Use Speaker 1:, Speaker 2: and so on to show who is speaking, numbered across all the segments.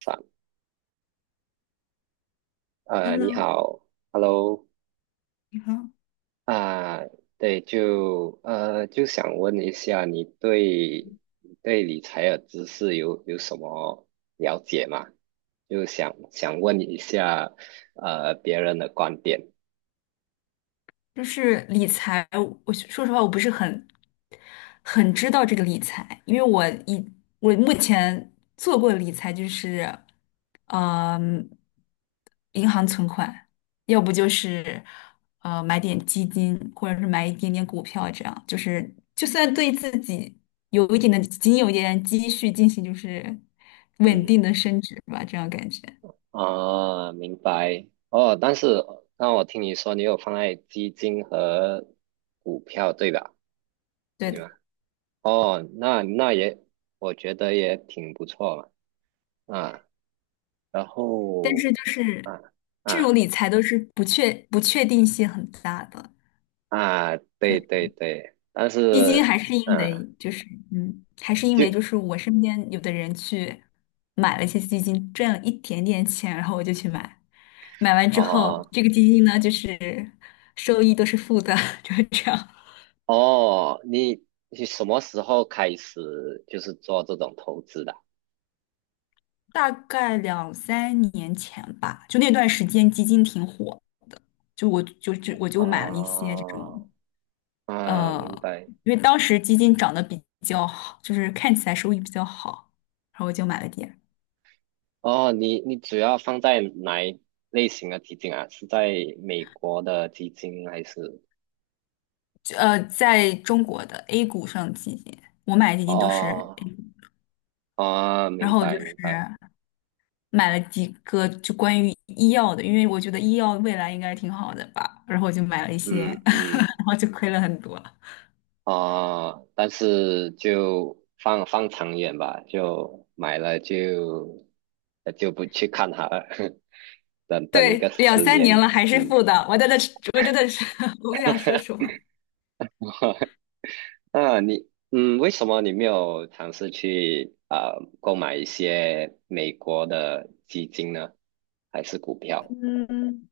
Speaker 1: 反你
Speaker 2: Hello，
Speaker 1: 好。Hello。
Speaker 2: 你好。
Speaker 1: 啊，对。就想问一下，你对你对理财的知识有什么了解吗？就想问一下，别人的观点。
Speaker 2: 就是理财，我说实话，我不是很知道这个理财，因为我目前做过的理财就是，嗯、银行
Speaker 1: 嗯
Speaker 2: 存款，要不就是买点基金，或者是买一点点股票，这样就是就算对自己有一点的仅有一点积蓄进行就是稳
Speaker 1: 嗯，
Speaker 2: 定的升值吧，这样感觉。
Speaker 1: 啊，明白。哦，但是那我听你说你有放在基金和股票，对吧？
Speaker 2: 对
Speaker 1: 对
Speaker 2: 的。
Speaker 1: 吗？哦，那也，我觉得也挺不错嘛。啊。然
Speaker 2: 但
Speaker 1: 后。
Speaker 2: 是就是
Speaker 1: 啊
Speaker 2: 这
Speaker 1: 啊
Speaker 2: 种理财都是不确定性很大的，就
Speaker 1: 对
Speaker 2: 是
Speaker 1: 对对，但
Speaker 2: 基金还
Speaker 1: 是
Speaker 2: 是因
Speaker 1: 嗯，
Speaker 2: 为
Speaker 1: 就。
Speaker 2: 我身边有的人去买了一些基金，赚了一点点钱，然后我就去买，买完之后
Speaker 1: 哦
Speaker 2: 这个基金呢就是收益都是负的，就是这样。
Speaker 1: 哦，你你什么时候开始就是做这种投资的？
Speaker 2: 大概两三年前吧，就那段时间基金挺火的，就我就就我就买了一些这种。
Speaker 1: 哦啊，明
Speaker 2: 呃，
Speaker 1: 白。
Speaker 2: 因为当时基金涨得比较好，就是看起来收益比较好，然后我就买了点。
Speaker 1: 哦，你你主要放在哪一类型的基金啊？是在美国的基金还是？
Speaker 2: 就在中国的 A 股上的基金，我买的基金都是
Speaker 1: 哦
Speaker 2: A 股，
Speaker 1: 哦，
Speaker 2: 然
Speaker 1: 明
Speaker 2: 后我就
Speaker 1: 白
Speaker 2: 是
Speaker 1: 明白。
Speaker 2: 买了几个就关于医药的，因为我觉得医药未来应该挺好的吧，然后我就买了一些，
Speaker 1: 嗯 嗯
Speaker 2: 然后就亏了很多。
Speaker 1: 但是就放长远吧，就买了就就不去看它了，等等一个
Speaker 2: 对，两
Speaker 1: 十
Speaker 2: 三
Speaker 1: 年。
Speaker 2: 年了还是
Speaker 1: 嗯。
Speaker 2: 负的，我在的是我真的是，我不想说什么。
Speaker 1: 那你嗯，为什么你没有尝试去购买一些美国的基金呢？还是股票？
Speaker 2: 嗯，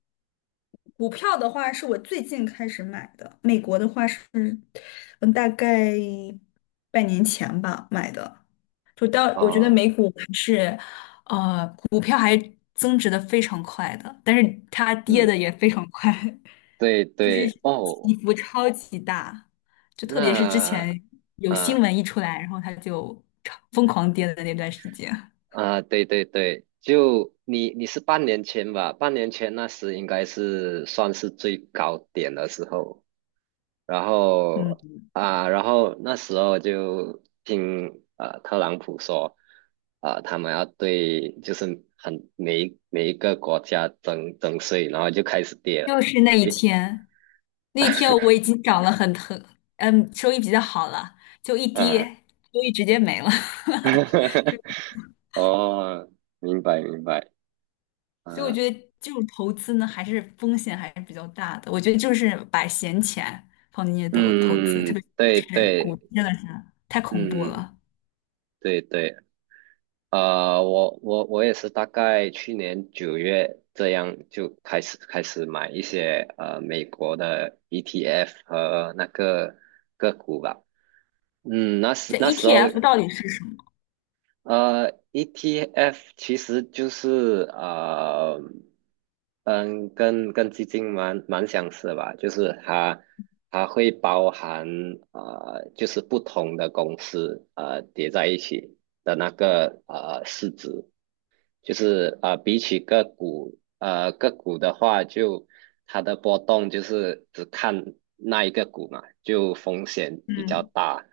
Speaker 2: 股票的话是我最近开始买的，美国的话是，嗯，大概半年前吧买的。就到我觉得
Speaker 1: 啊，
Speaker 2: 美股还是，股票还增值的非常快的，但是它跌
Speaker 1: 嗯，
Speaker 2: 的也非常快，
Speaker 1: 对
Speaker 2: 就是
Speaker 1: 对，哦，
Speaker 2: 起伏超级大，就特别是之
Speaker 1: 那。
Speaker 2: 前有新
Speaker 1: 啊。
Speaker 2: 闻一出来，然后它就超疯狂跌的那段时间。
Speaker 1: 啊，对对对，就你你是半年前吧？半年前那时应该是算是最高点的时候，然后。
Speaker 2: 嗯。
Speaker 1: 然后那时候就听特朗普说，啊，他们要对就是每一个国家征税，然后就开始跌了，
Speaker 2: 就是那一
Speaker 1: 跌。
Speaker 2: 天，那天我已经涨了很，收益比较好了，就一跌，
Speaker 1: 啊，
Speaker 2: 收益直接没了。
Speaker 1: 哦，明白明白。
Speaker 2: 所以我
Speaker 1: 啊，
Speaker 2: 觉得这种投资呢，还是风险还是比较大的。我觉得就是把闲钱放进去投资，特别
Speaker 1: 嗯，对
Speaker 2: 是股，
Speaker 1: 对。
Speaker 2: 真的是太恐怖
Speaker 1: 嗯，
Speaker 2: 了。
Speaker 1: 对对。我也是大概去年九月这样就开始买一些美国的 ETF 和那个个股吧。嗯，那时
Speaker 2: 这
Speaker 1: 那时候
Speaker 2: ETF 到底是什么？
Speaker 1: ETF 其实就是跟基金蛮相似吧，就是它它会包含就是不同的公司叠在一起的那个市值。就是比起个股，个股的话就，它的波动就是只看那一个股嘛，就风险比较
Speaker 2: 嗯，
Speaker 1: 大。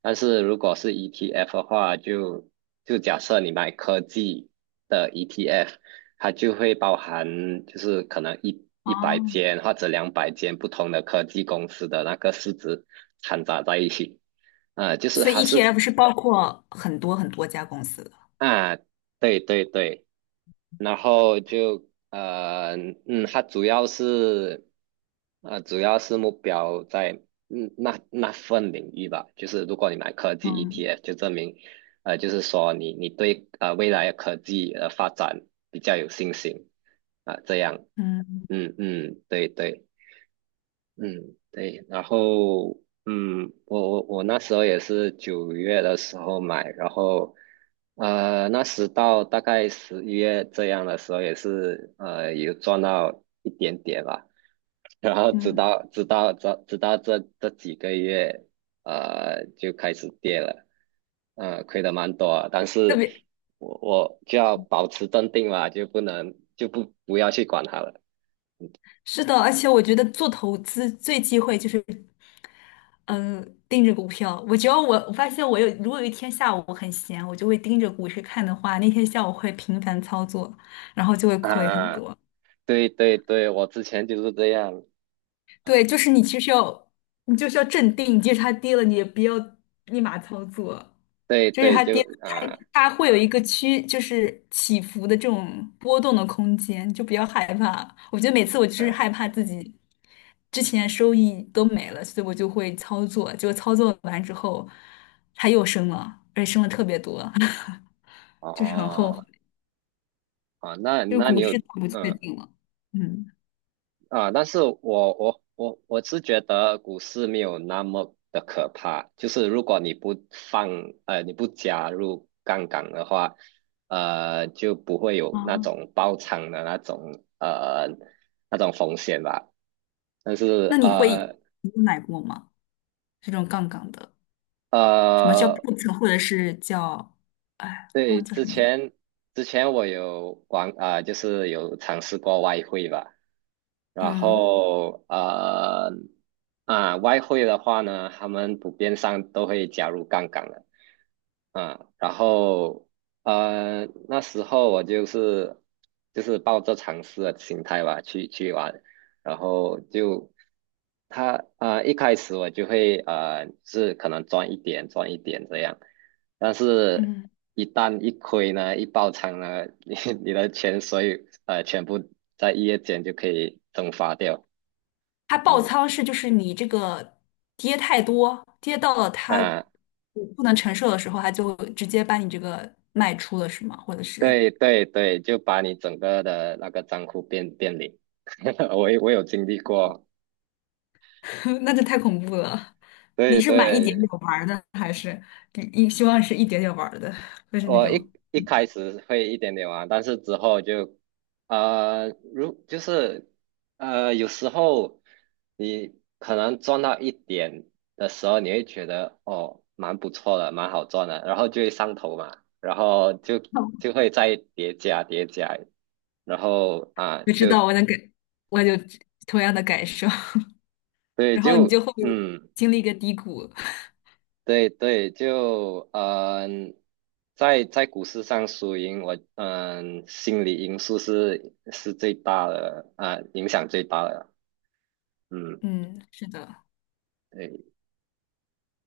Speaker 1: 但是如果是 ETF 的话，就就假设你买科技的 ETF，它就会包含就是可能一
Speaker 2: 哦，
Speaker 1: 一百间或者两百间不同的科技公司的那个市值掺杂在一起。啊，就是
Speaker 2: 所
Speaker 1: 它
Speaker 2: 以
Speaker 1: 是。
Speaker 2: ETF 是包括很多很多家公司的。
Speaker 1: 啊，对对对。然后就嗯，它主要是主要是目标在嗯那份领域吧，就是如果你买科技
Speaker 2: 嗯
Speaker 1: ETF，就证明就是说你你对未来的科技的发展比较有信心啊，这样。
Speaker 2: 嗯
Speaker 1: 嗯嗯，对对。嗯，对，然后嗯，我那时候也是九月的时候买，然后那时到大概十一月这样的时候，也是有赚到一点点吧，然后
Speaker 2: 嗯，
Speaker 1: 直
Speaker 2: 嗯
Speaker 1: 到直到这直到这这几个月，就开始跌了，亏的蛮多啊，但
Speaker 2: 特
Speaker 1: 是
Speaker 2: 别
Speaker 1: 我就要保持镇定嘛，就不能就不要去管它了。
Speaker 2: 是的，而且我觉得做投资最忌讳就是，嗯、盯着股票。我只要我发现我有，如果有一天下午我很闲，我就会盯着股市看的话，那天下午会频繁操作，然后就会亏很
Speaker 1: 啊。
Speaker 2: 多。
Speaker 1: 对对对，我之前就是这样。啊，
Speaker 2: 对，就是你其实要，你就是要镇定，即使它跌了，你也不要立马操作。
Speaker 1: 对
Speaker 2: 就是
Speaker 1: 对，
Speaker 2: 它
Speaker 1: 就
Speaker 2: 跌，它
Speaker 1: 啊
Speaker 2: 它会有一个区，就是起伏的这种波动的空间，就不要害怕。我觉得每次我就是害
Speaker 1: 啊
Speaker 2: 怕自己之前收益都没了，所以我就会操作，结果操作完之后，它又升了，而且升了特别多，就是很后悔，
Speaker 1: 哦。那
Speaker 2: 就是
Speaker 1: 那你
Speaker 2: 股
Speaker 1: 有
Speaker 2: 市太不确
Speaker 1: 嗯。
Speaker 2: 定了。嗯，
Speaker 1: 但是我是觉得股市没有那么的可怕，就是如果你不放你不加入杠杆的话，就不会有那
Speaker 2: 哦，
Speaker 1: 种爆仓的那种那种风险吧。但是
Speaker 2: 那你有买过吗？这种杠杆的，什么叫
Speaker 1: 呃，
Speaker 2: put，或者是叫，哎，忘
Speaker 1: 对，
Speaker 2: 了叫什
Speaker 1: 之
Speaker 2: 么名字。
Speaker 1: 前之前我有玩就是有尝试过外汇吧，然
Speaker 2: 嗯。
Speaker 1: 后啊、外汇的话呢，他们普遍上都会加入杠杆的。然后那时候我就是就是抱着尝试的心态吧去去玩，然后就他一开始我就会是可能赚一点这样。但是，
Speaker 2: 嗯。
Speaker 1: 一旦一亏呢，一爆仓呢，你你的钱所有全部在一夜间就可以蒸发掉。
Speaker 2: 它爆
Speaker 1: 嗯。
Speaker 2: 仓是就是你这个跌太多，跌到了它
Speaker 1: 啊，
Speaker 2: 不能承受的时候，它就直接把你这个卖出了，是吗？或者是，
Speaker 1: 对对对，就把你整个的那个账户变零。我有经历过。
Speaker 2: 那就太恐怖了。你
Speaker 1: 对
Speaker 2: 是买一点点
Speaker 1: 对。
Speaker 2: 玩儿的，还是你希望是一点点玩儿的，就是那
Speaker 1: 我
Speaker 2: 种，
Speaker 1: 一一开
Speaker 2: 嗯，
Speaker 1: 始会一点点玩，但是之后就，如就是有时候你可能赚到一点的时候，你会觉得哦，蛮不错的，蛮好赚的，然后就会上头嘛，然后就就会再叠加，然后啊，
Speaker 2: 我知
Speaker 1: 就
Speaker 2: 道我能感，我有同样的感受，
Speaker 1: 对，
Speaker 2: 然后你
Speaker 1: 就
Speaker 2: 就会
Speaker 1: 嗯。
Speaker 2: 经历一个低谷。
Speaker 1: 对对，就嗯，在在股市上输赢，我嗯，心理因素是最大的啊，影响最大的。嗯，
Speaker 2: 嗯，是的，
Speaker 1: 对，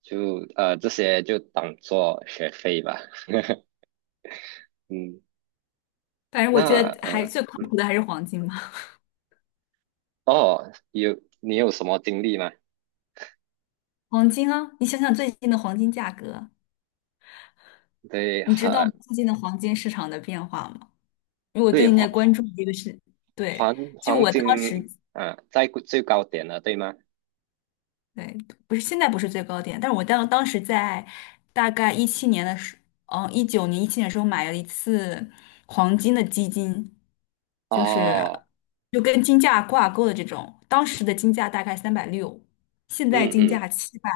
Speaker 1: 就这些就当做学费吧。嗯，
Speaker 2: 反正我
Speaker 1: 那
Speaker 2: 觉得还最靠谱的还是黄金嘛。
Speaker 1: 哦，有你有什么经历吗？
Speaker 2: 黄金啊，你想想最近的黄金价格。
Speaker 1: 对，
Speaker 2: 你知道最近的黄金市场的变化吗？因为我最
Speaker 1: 对。
Speaker 2: 近在
Speaker 1: 黄
Speaker 2: 关
Speaker 1: 黄
Speaker 2: 注这个事，对，
Speaker 1: 黄
Speaker 2: 就
Speaker 1: 黄
Speaker 2: 我
Speaker 1: 金
Speaker 2: 当时，
Speaker 1: 啊，在最高点了，对吗？
Speaker 2: 对，不是现在不是最高点，但是我当时在大概一七年的时，嗯，19年、一七年的时候买了一次黄金的基金，就是
Speaker 1: 哦。
Speaker 2: 就跟金价挂钩的这种，当时的金价大概360，现在
Speaker 1: 嗯
Speaker 2: 金
Speaker 1: 嗯，
Speaker 2: 价700。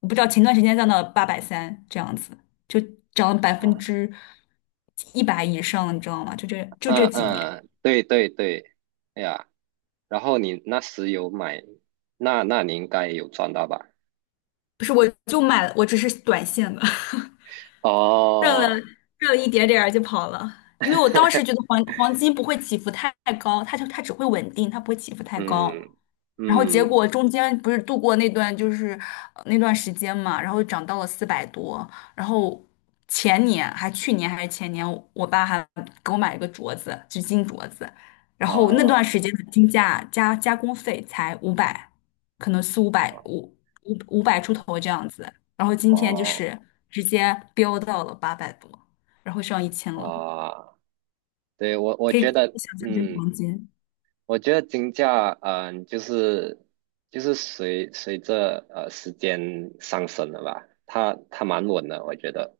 Speaker 2: 我不知道前段时间降到830这样子，就涨了百分
Speaker 1: 啊
Speaker 2: 之一百以上，你知道吗？就
Speaker 1: 嗯
Speaker 2: 这几年，
Speaker 1: 嗯，对对对，哎呀。然后你那时有买，那那你应该有赚到吧？
Speaker 2: 不是，我就买了，我只是短线的，热了
Speaker 1: 哦，
Speaker 2: 热了一点点儿就跑了，因为我当时 觉得黄金不会起伏太高，它只会稳定，它不会起伏太高。
Speaker 1: 嗯
Speaker 2: 然后结果
Speaker 1: 嗯
Speaker 2: 中间不是度过那段时间嘛，然后涨到了400多，然后前年还去年还是前年，我爸还给我买了个镯子，就金镯子，然后那
Speaker 1: 哦
Speaker 2: 段时间的金价加加工费才五百，可能四五百五百出头这样子，然后今天就
Speaker 1: 哦
Speaker 2: 是直接飙到了800多，然后上1000了，
Speaker 1: 哇。对，我我
Speaker 2: 可以
Speaker 1: 觉得
Speaker 2: 想象这是
Speaker 1: 嗯，
Speaker 2: 黄金。
Speaker 1: 我觉得金价就是就是随着时间上升了吧，它它蛮稳的，我觉得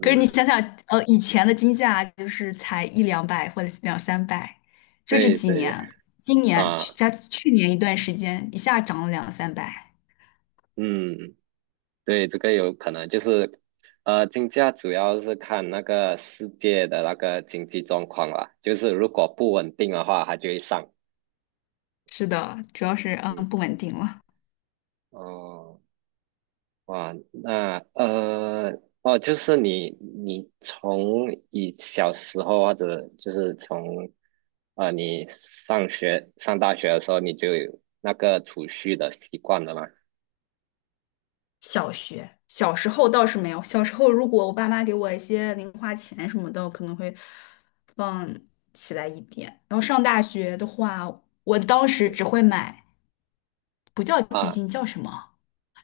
Speaker 2: 可是你想想，以前的金价就是才一两百或者两三百，就这
Speaker 1: 对
Speaker 2: 几
Speaker 1: 对。
Speaker 2: 年，今年去
Speaker 1: 啊。
Speaker 2: 加去年一段时间一下涨了两三百。
Speaker 1: 嗯。对，这个有可能就是，金价主要是看那个世界的那个经济状况啦，就是如果不稳定的话，它就会上。
Speaker 2: 是的，主要是
Speaker 1: 嗯，
Speaker 2: 不稳定了。
Speaker 1: 哦，哇，那哦，就是你你从你小时候或者就是从你上学上大学的时候，你就有那个储蓄的习惯了吗？
Speaker 2: 小学，小时候倒是没有。小时候，如果我爸妈给我一些零花钱什么的，我可能会放起来一点。然后上大学的话，我当时
Speaker 1: 嗯。
Speaker 2: 只会买，不叫基
Speaker 1: 啊，
Speaker 2: 金，叫什么？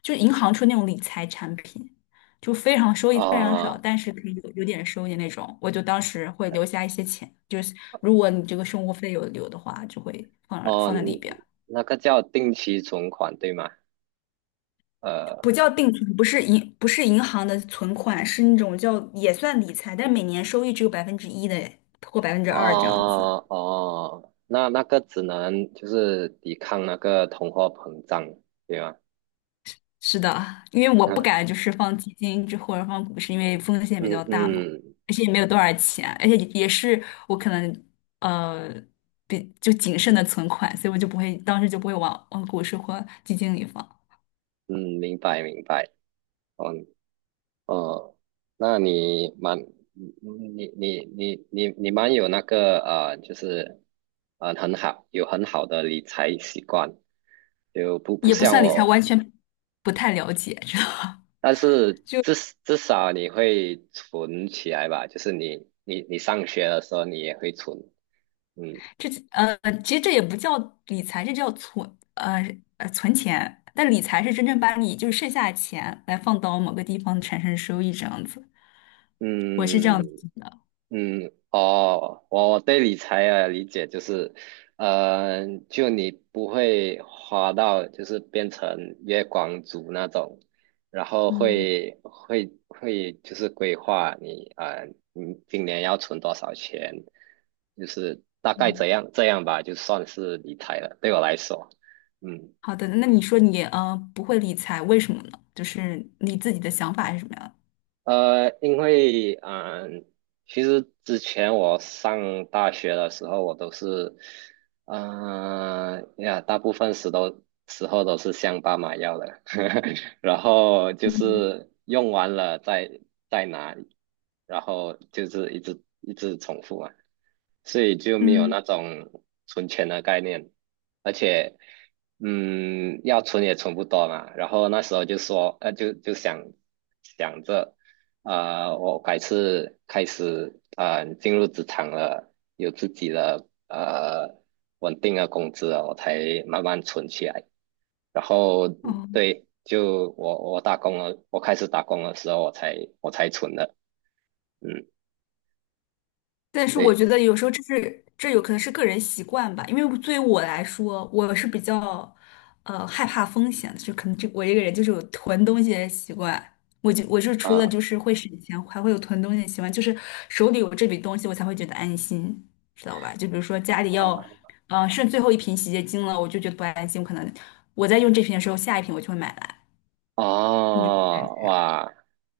Speaker 2: 就是银行出那种理财产品，就非常收益非常少，
Speaker 1: 哦。
Speaker 2: 但是可以有点收益那种。我就当时会留下一些钱，就是如果你这个生活费有留的话，就会
Speaker 1: 哦，
Speaker 2: 放在里边。
Speaker 1: 那个叫定期存款，对吗？
Speaker 2: 不
Speaker 1: 呃。
Speaker 2: 叫定存，不是银行的存款，是那种叫也算理财，但是每年收益只有百分之一的或2%这样子。
Speaker 1: 哦，那那个只能就是抵抗那个通货膨胀，对吗？
Speaker 2: 是的，因为我不敢 就是放基金之或者放股市，因为风险比
Speaker 1: 嗯
Speaker 2: 较大嘛，
Speaker 1: 嗯
Speaker 2: 而且也没有多少钱，而且也是我可能呃比就谨慎的存款，所以我就不会当时就不会往股市或基金里放，
Speaker 1: 嗯，明白明白。哦哦，那你蛮你你你蛮有那个就是很好有很好的理财习惯，就不
Speaker 2: 也不
Speaker 1: 像
Speaker 2: 算理财，完
Speaker 1: 我。
Speaker 2: 全不太了解，知道。
Speaker 1: 但是
Speaker 2: 就。
Speaker 1: 至 至少你会存起来吧，就是你你上学的时候你也会存。嗯。
Speaker 2: 这呃，其实这也不叫理财，这叫存钱。但理财是真正把你就是剩下的钱来放到某个地方产生收益这样子，我是这
Speaker 1: 嗯
Speaker 2: 样子的。
Speaker 1: 嗯，哦，我我对理财的理解就是，就你不会花到就是变成月光族那种，然后
Speaker 2: 嗯
Speaker 1: 会就是规划你，你今年要存多少钱，就是大概
Speaker 2: 嗯。
Speaker 1: 这样这样吧，就算是理财了，对我来说。嗯
Speaker 2: 好的，那你说你不会理财，为什么呢？就是你自己的想法是什么样
Speaker 1: 呃，因为嗯，其实之前我上大学的时候，我都是，呀，大部分时候都是向爸妈要的，然后就
Speaker 2: 的？嗯
Speaker 1: 是用完了再再拿，然后就是一直重复嘛，所以就没有
Speaker 2: 嗯，
Speaker 1: 那种存钱的概念，而且。嗯，要存也存不多嘛，然后那时候就说，就就想想着。啊，我改是开始啊进入职场了，有自己的稳定的工资了，我才慢慢存起来。然后
Speaker 2: 哦，
Speaker 1: 对，就我打工了，我开始打工的时候，我才存的。嗯，
Speaker 2: 但是我
Speaker 1: 对。
Speaker 2: 觉得有时候这是这有可能是个人习惯吧，因为对于我来说，我是比较害怕风险的，就可能我这个人就是有囤东西的习惯。我是除
Speaker 1: 啊
Speaker 2: 了
Speaker 1: 啊
Speaker 2: 就是会省钱，还会有囤东西的习惯，就是手里有这笔东西，我才会觉得安心，知道吧？就比如说家里要，剩最后一瓶洗洁精了，我就觉得不安心，我可能我在用这瓶的时候，下一瓶我就会买来。你就
Speaker 1: 哦哇，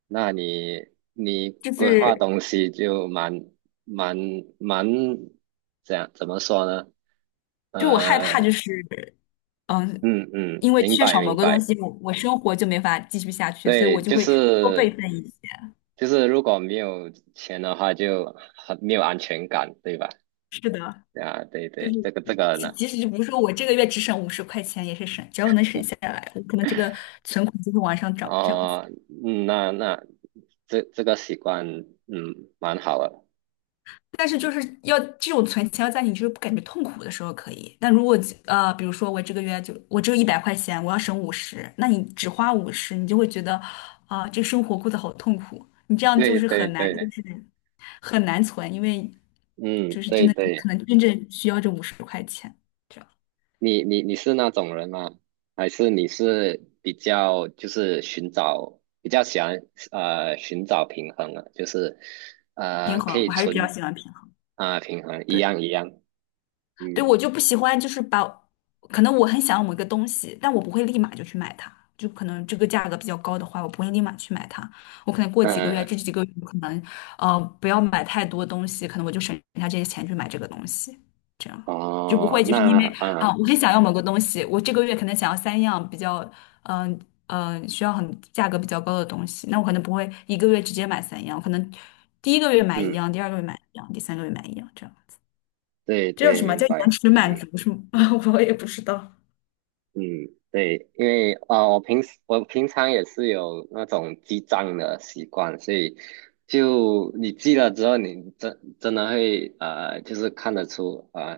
Speaker 1: 那你你
Speaker 2: 就
Speaker 1: 规划
Speaker 2: 是
Speaker 1: 东西就蛮蛮这样怎么说呢？
Speaker 2: 就我害怕就
Speaker 1: 呃，
Speaker 2: 是，嗯，
Speaker 1: 嗯，
Speaker 2: 因为
Speaker 1: 明
Speaker 2: 缺
Speaker 1: 白
Speaker 2: 少
Speaker 1: 明
Speaker 2: 某个东
Speaker 1: 白。
Speaker 2: 西，我生活就没法继续下去，所以我
Speaker 1: 对，
Speaker 2: 就
Speaker 1: 就
Speaker 2: 会多备
Speaker 1: 是
Speaker 2: 份一些。
Speaker 1: 就是如果没有钱的话就很没有安全感，对吧？
Speaker 2: 是的，
Speaker 1: 啊，对
Speaker 2: 就
Speaker 1: 对，
Speaker 2: 是
Speaker 1: 这个这个呢。
Speaker 2: 即使就比如说我这个月只省五十块钱，也是省，只要能省下来，我可能这个存款就会往上涨这样子。
Speaker 1: 哦，嗯，那那这这个习惯，嗯，蛮好的。
Speaker 2: 但是就是要这种存钱要在你就是不感觉痛苦的时候可以，但如果比如说我这个月就我只有100块钱，我要省五十，那你只花五十，你就会觉得啊、这生活过得好痛苦，你这样就
Speaker 1: 对
Speaker 2: 是
Speaker 1: 对
Speaker 2: 很难，就
Speaker 1: 对。
Speaker 2: 是。很难存，因为
Speaker 1: 嗯，
Speaker 2: 就是真
Speaker 1: 对
Speaker 2: 的
Speaker 1: 对。
Speaker 2: 可能真正需要这五十块钱，这样
Speaker 1: 你你你是那种人吗？还是你是比较就是寻找比较喜欢寻找平衡的，就是
Speaker 2: 平
Speaker 1: 可
Speaker 2: 衡，
Speaker 1: 以
Speaker 2: 我还是比较
Speaker 1: 存
Speaker 2: 喜欢平衡。
Speaker 1: 平衡一
Speaker 2: 对。
Speaker 1: 样一样。
Speaker 2: 对，我
Speaker 1: 嗯
Speaker 2: 就不喜欢，就是把，可能我很想要某一个东西，但我不会立马就去买它，就可能这个价格比较高的话，我不会立马去买它，我可能过几
Speaker 1: 嗯、
Speaker 2: 个月，
Speaker 1: 呃
Speaker 2: 这几个月我可能，不要买太多东西，可能我就省下这些钱去买这个东西，这样就不
Speaker 1: 哦
Speaker 2: 会就是因为
Speaker 1: 那
Speaker 2: 啊，我很想要某个东西，我这个月可能想要三样比较，嗯、需要很价格比较高的东西，那我可能不会一个月直接买三样，我可能第一个月买一
Speaker 1: 嗯。
Speaker 2: 样，第二个月买一样，第三个月买一样，这样。
Speaker 1: 对
Speaker 2: 这叫
Speaker 1: 对
Speaker 2: 什么
Speaker 1: 明
Speaker 2: 叫延
Speaker 1: 白。
Speaker 2: 迟
Speaker 1: 嗯。
Speaker 2: 满足是吗？啊，我也不知道。
Speaker 1: 嗯，对，因为啊，我平时我平常也是有那种记账的习惯，所以就你记了之后，你真真的会就是看得出啊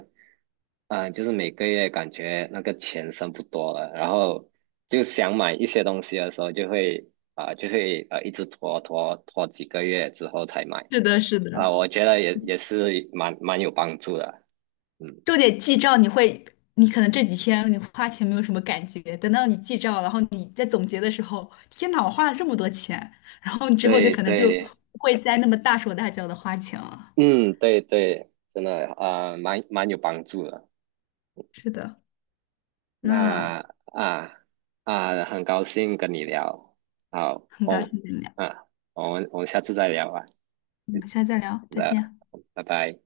Speaker 1: 啊、呃就是每个月感觉那个钱剩不多了，然后就想买一些东西的时候，就会就会一直拖几个月之后才买。
Speaker 2: 是的，是的，
Speaker 1: 我觉得也也是蛮有帮助的。嗯，
Speaker 2: 就得记账。你会，你可能这几天你花钱没有什么感觉，等到你记账，然后你在总结的时候，天哪，我花了这么多钱，然后你之后就
Speaker 1: 对
Speaker 2: 可能就不
Speaker 1: 对。
Speaker 2: 会再那么大手大脚的花钱了。
Speaker 1: 嗯，对对，真的啊，蛮蛮有帮助的。
Speaker 2: 是的，
Speaker 1: 那
Speaker 2: 那
Speaker 1: 啊很高兴跟你聊，好
Speaker 2: 很高
Speaker 1: 哦
Speaker 2: 兴跟你聊，
Speaker 1: 啊，我们我们下次再聊吧。
Speaker 2: 我们下次再聊，再
Speaker 1: 那，
Speaker 2: 见。
Speaker 1: 拜拜。